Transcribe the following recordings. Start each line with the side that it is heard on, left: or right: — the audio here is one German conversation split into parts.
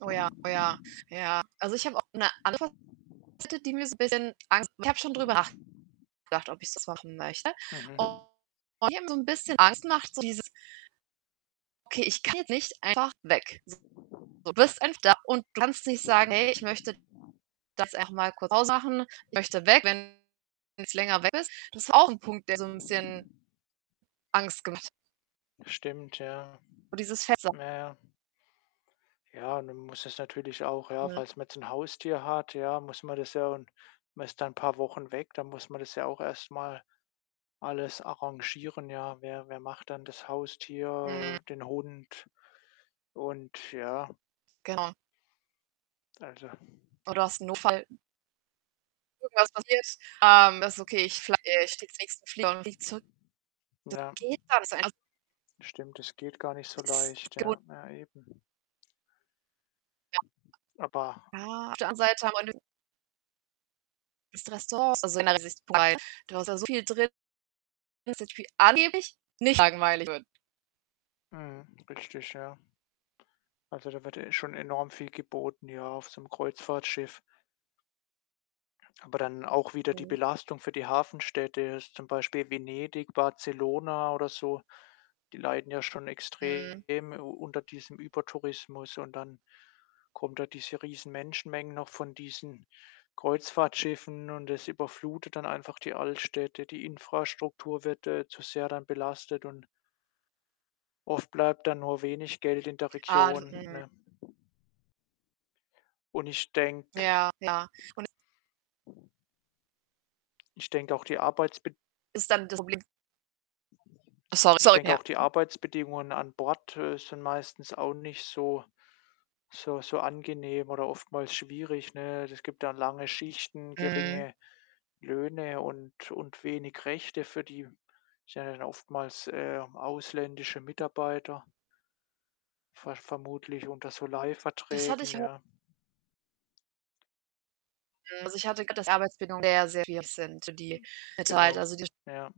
right: Oh, ja, oh ja, ja. Also, ich habe auch 'ne [unintelligible] die mir so 'n bisschen Angst macht. Ich habe schon drüber nachgedacht, ob ich's jetzt machen möchte.
left: Mhm.
right: Und die haben so 'n bisschen Angst gemacht, so dieses okay, ich gehe nicht einfach weg. So, du bist [unintelligible] da und kannst nicht sagen: „Hey, ich möchte das einfach mal kurz [unintelligible] machen.“ Ich möchte weg, wenn's länger weg ist. Das ist auch 'n Punkt, der so 'n bisschen Angst gemacht
left: Stimmt, ja.
right: und dieses [unintelligible]
left: Ja, ja. Ja, und dann muss es natürlich auch ja,
right: Mhm.
left: falls man jetzt 'n Haustier hat, ja, muss man das ja und man ist da paar Wochen weg, dann muss man das ja auch erst mal alles arrangieren, ja. Wer wer macht dann das
right: Mhm.
left: Haustier, den Hund und ja.
right: Genau.
left: Also
right: Oder hast 'n Notfall. Irgendwas passiert, ähm, das ist okay, ich fl äh, ich steige in nächsten Flieger und fliege zurück. Das
left: Ja.
right: geht gar nicht so [unintelligible]
left: Stimmt, es geht gar nicht so leicht.
right: [unintelligible]
left: Ja, ja eben.
right: Ja.
left: Aber
right: Ah. Auf der anderen Seite [unintelligible] [unintelligible] Restaurants, also [unintelligible] du hast da soviel drin [unintelligible] angeblich nicht langweilig wird.
left: Mhm, richtig, ja. Also, da wird ja eh schon enorm viel geboten, ja, auf so 'nem Kreuzfahrtschiff. Aber dann auch wieder die
right: Mhm.
left: Belastung für die Hafenstädte, jetzt zum Beispiel Venedig, Barcelona oder so, die leiden ja schon
right: Mhm.
left: extrem u unter diesem Übertourismus und dann kommen da diese riesen Menschenmengen noch von diesen Kreuzfahrtschiffen und das überflutet dann einfach die Altstädte. Die Infrastruktur wird, äh, zu sehr dann belastet und oft bleibt dann nur wenig Geld in der
right: Ah.
left: Region,
right: [unintelligible]
left: ne? Und ich denke
right: Ja, klar, und es
left: ich denke auch die Arbeitsbed
right: ist dann das Problem so
left: ich
right: sorry,
left: denke
right: ja.
left: auch die Arbeitsbedingungen an Bord, äh, sind meistens auch nicht so so so angenehm oder oftmals schwierig, ne? Es gibt dann lange Schichten,
right: Mhm.
left: geringe Löhne und und wenig Rechte für die sind ja dann oftmals, äh, ausländische Mitarbeiter ver vermutlich unter so
right: Das hatte
left: Leihverträgen,
right: ich au
left: ja.
right: Mhm, also, ich hatte [unintelligible] dass die Arbeitsbindungen sehr, sehr schwierig sind, so die
left: Genau,
right: [unintelligible] also, die
left: ja.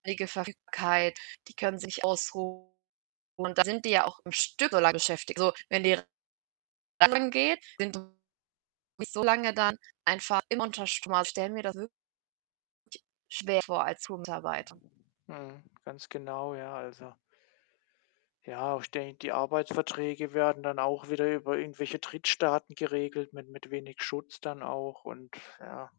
right: ständige Verfügbarkeit, die können sich ausruhen und dann sind die ja auch am Stück solange beschäftigt. So, wenn die [unintelligible] geht, [unintelligible] nicht so lange dann einfach immer unter Strom. Also, ich stelle mir das wirklich schwer vor als Crew-Mitarbeiter.
left: Mhm, ganz genau. Ja, also ja, ich denke, die Arbeitsverträge werden dann auch wieder über irgendwelche Drittstaaten geregelt mit mit wenig Schutz dann auch und ja.